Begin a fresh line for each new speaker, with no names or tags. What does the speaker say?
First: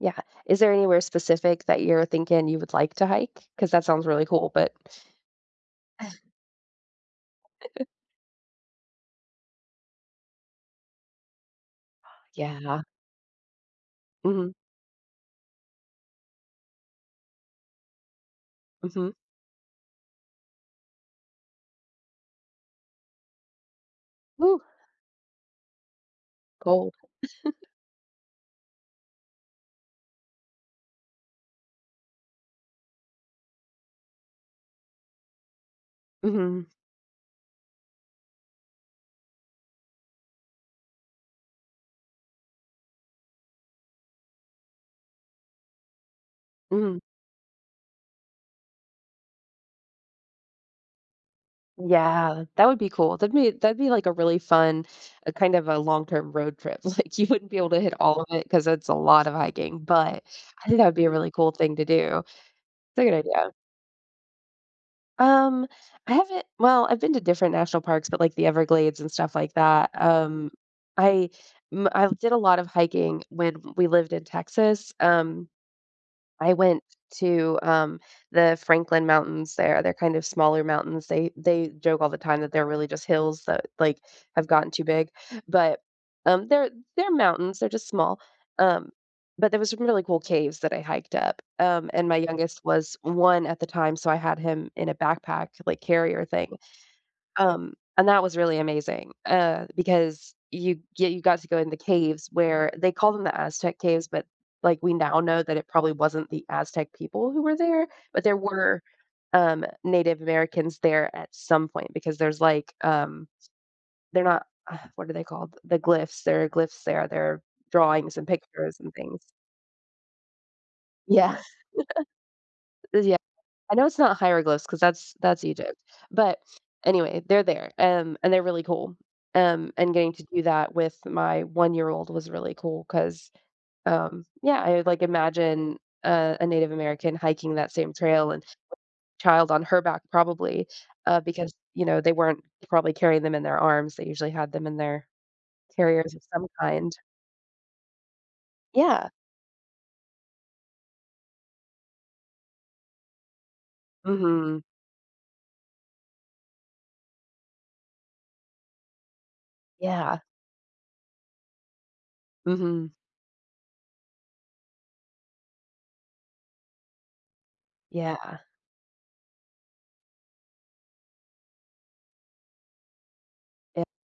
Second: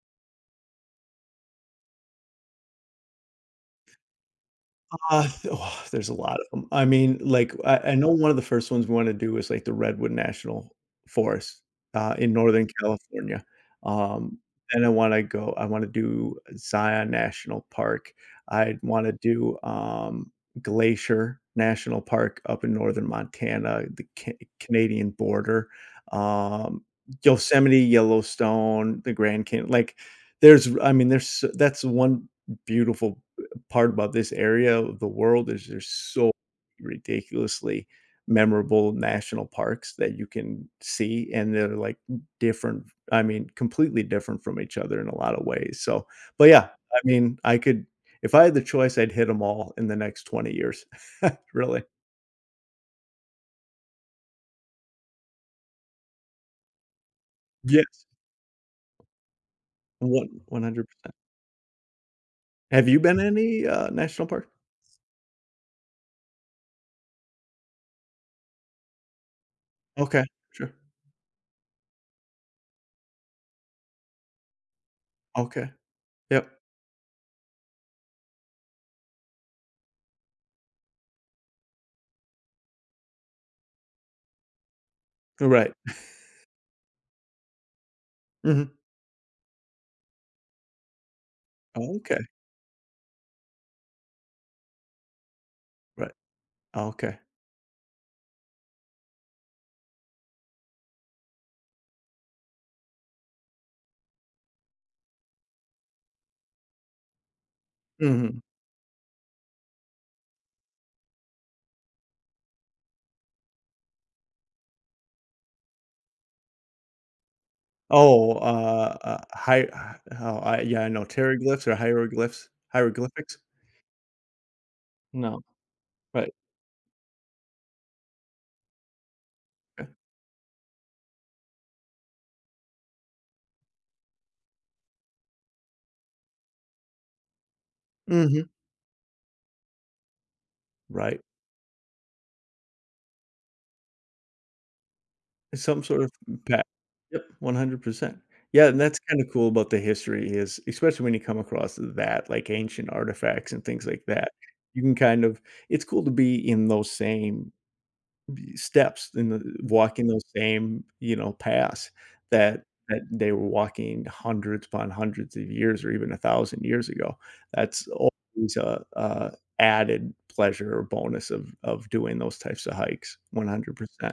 Yeah. Is there anywhere specific that you're thinking you would like to hike, 'cause that sounds really cool, but
Uh, oh, there's a lot of 'em. I mean, like, I I know one of the first ones we wanna do is, like, the Redwood National Forest, uh, in Northern
Yeah.
California. Um,
Mhm.
and I wanna go I wanna do Zion National Park. I'd
Mhm.
wanna do, um, Glacier National Park up in northern Montana, the Ca
Whoo
Canadian border, um,
Gold.
Yosemite, Yellowstone, the Grand Can like, there's r I mean, there's s that's one beautiful, uh, part about this area of the world is there's so
Mhm.
ridiculously memorable national parks that you can see, and they're, like, different f I mean, completely different from each other in a lotta ways. So, but yeah, I
Mhm.
mean, I could if I had the choice, I'd hit 'em all in the next 20 years, really.
Yeah, that would be cool. That'd be that'd be, like, a really fun a, kind of, a long-term road trip, like, you wouldn't be able to hit
Yes.
all of it 'cause it's a lot of hiking, but
1 one
I think that
hundred
would be a
percent
really cool thing to do. It's
Have you
a good
been to
idea.
any, uh, national parks?
Um, I haven't well, I've been to different national parks, but like the Everglades and stuff like that,
Okay,
um,
sure.
I m I did a lot of hiking when we lived in Texas, um,
Okay.
I
Yup.
went t to, um, the Franklin Mountains there, they're, kind of, smaller mountains, they they joke all the time that they're really just hills that, like, have gotten too big,
Uh, right.
but, um, they're they're mountains, they're just small,
Mhm.
um, but there were some really cool caves that I hiked up, um, and my
Okay.
youngest was 1 at the time, so I had him in a backpack, like,
Right.
carrier thing,
Okay.
um, and that was really amazing, uh, because you yeah, you got to go in the caves where they call them the Aztec caves, but, like, we now know that it probably wasn't the Aztec people who were there, but there
Mhm.
were, um, Native Americans there at some point, because there's, like, um, they're not, what are they called, the glyphs, there are glyphs there, there are drawings and
Oh,
pictures and
uh,
things.
a hi h oh, I yeah, I know,
Yeah.
teriglyphs or hieroglyphs,
Uh, yeah.
hieroglyphics?
I know it's not hieroglyphs cause that's
No,
that's Egypt,
right.
but anyway, they're there, and and they're really cool, um,
Eh.
and getting to do that with my one-year-old was really cool 'cause, um, yeah, I would, like, imagine a a Native American hiking that same trail and
Mhm.
child on her back probably, uh,
Right.
because, you know, they weren't probably carrying them in their arms. They usually had them in their
Some sort of
carriers of
m
some
pa
kind.
yep, 100%. Yeah, and that's
Yeah.
kinda cool about the history is especially when you come across that, like, ancient artifacts and things like that,
Mhm.
you can, kind of it's cool to be in those same b steps, in the walking
Yeah.
those same, you know, paths that
Mhm.
that they were walking hundreds upon hundreds of years or even 1000 years ago, that's
Yeah.
always a a added pleasure or bonus of of doing those types of hikes, one hundred
Yeah
percent.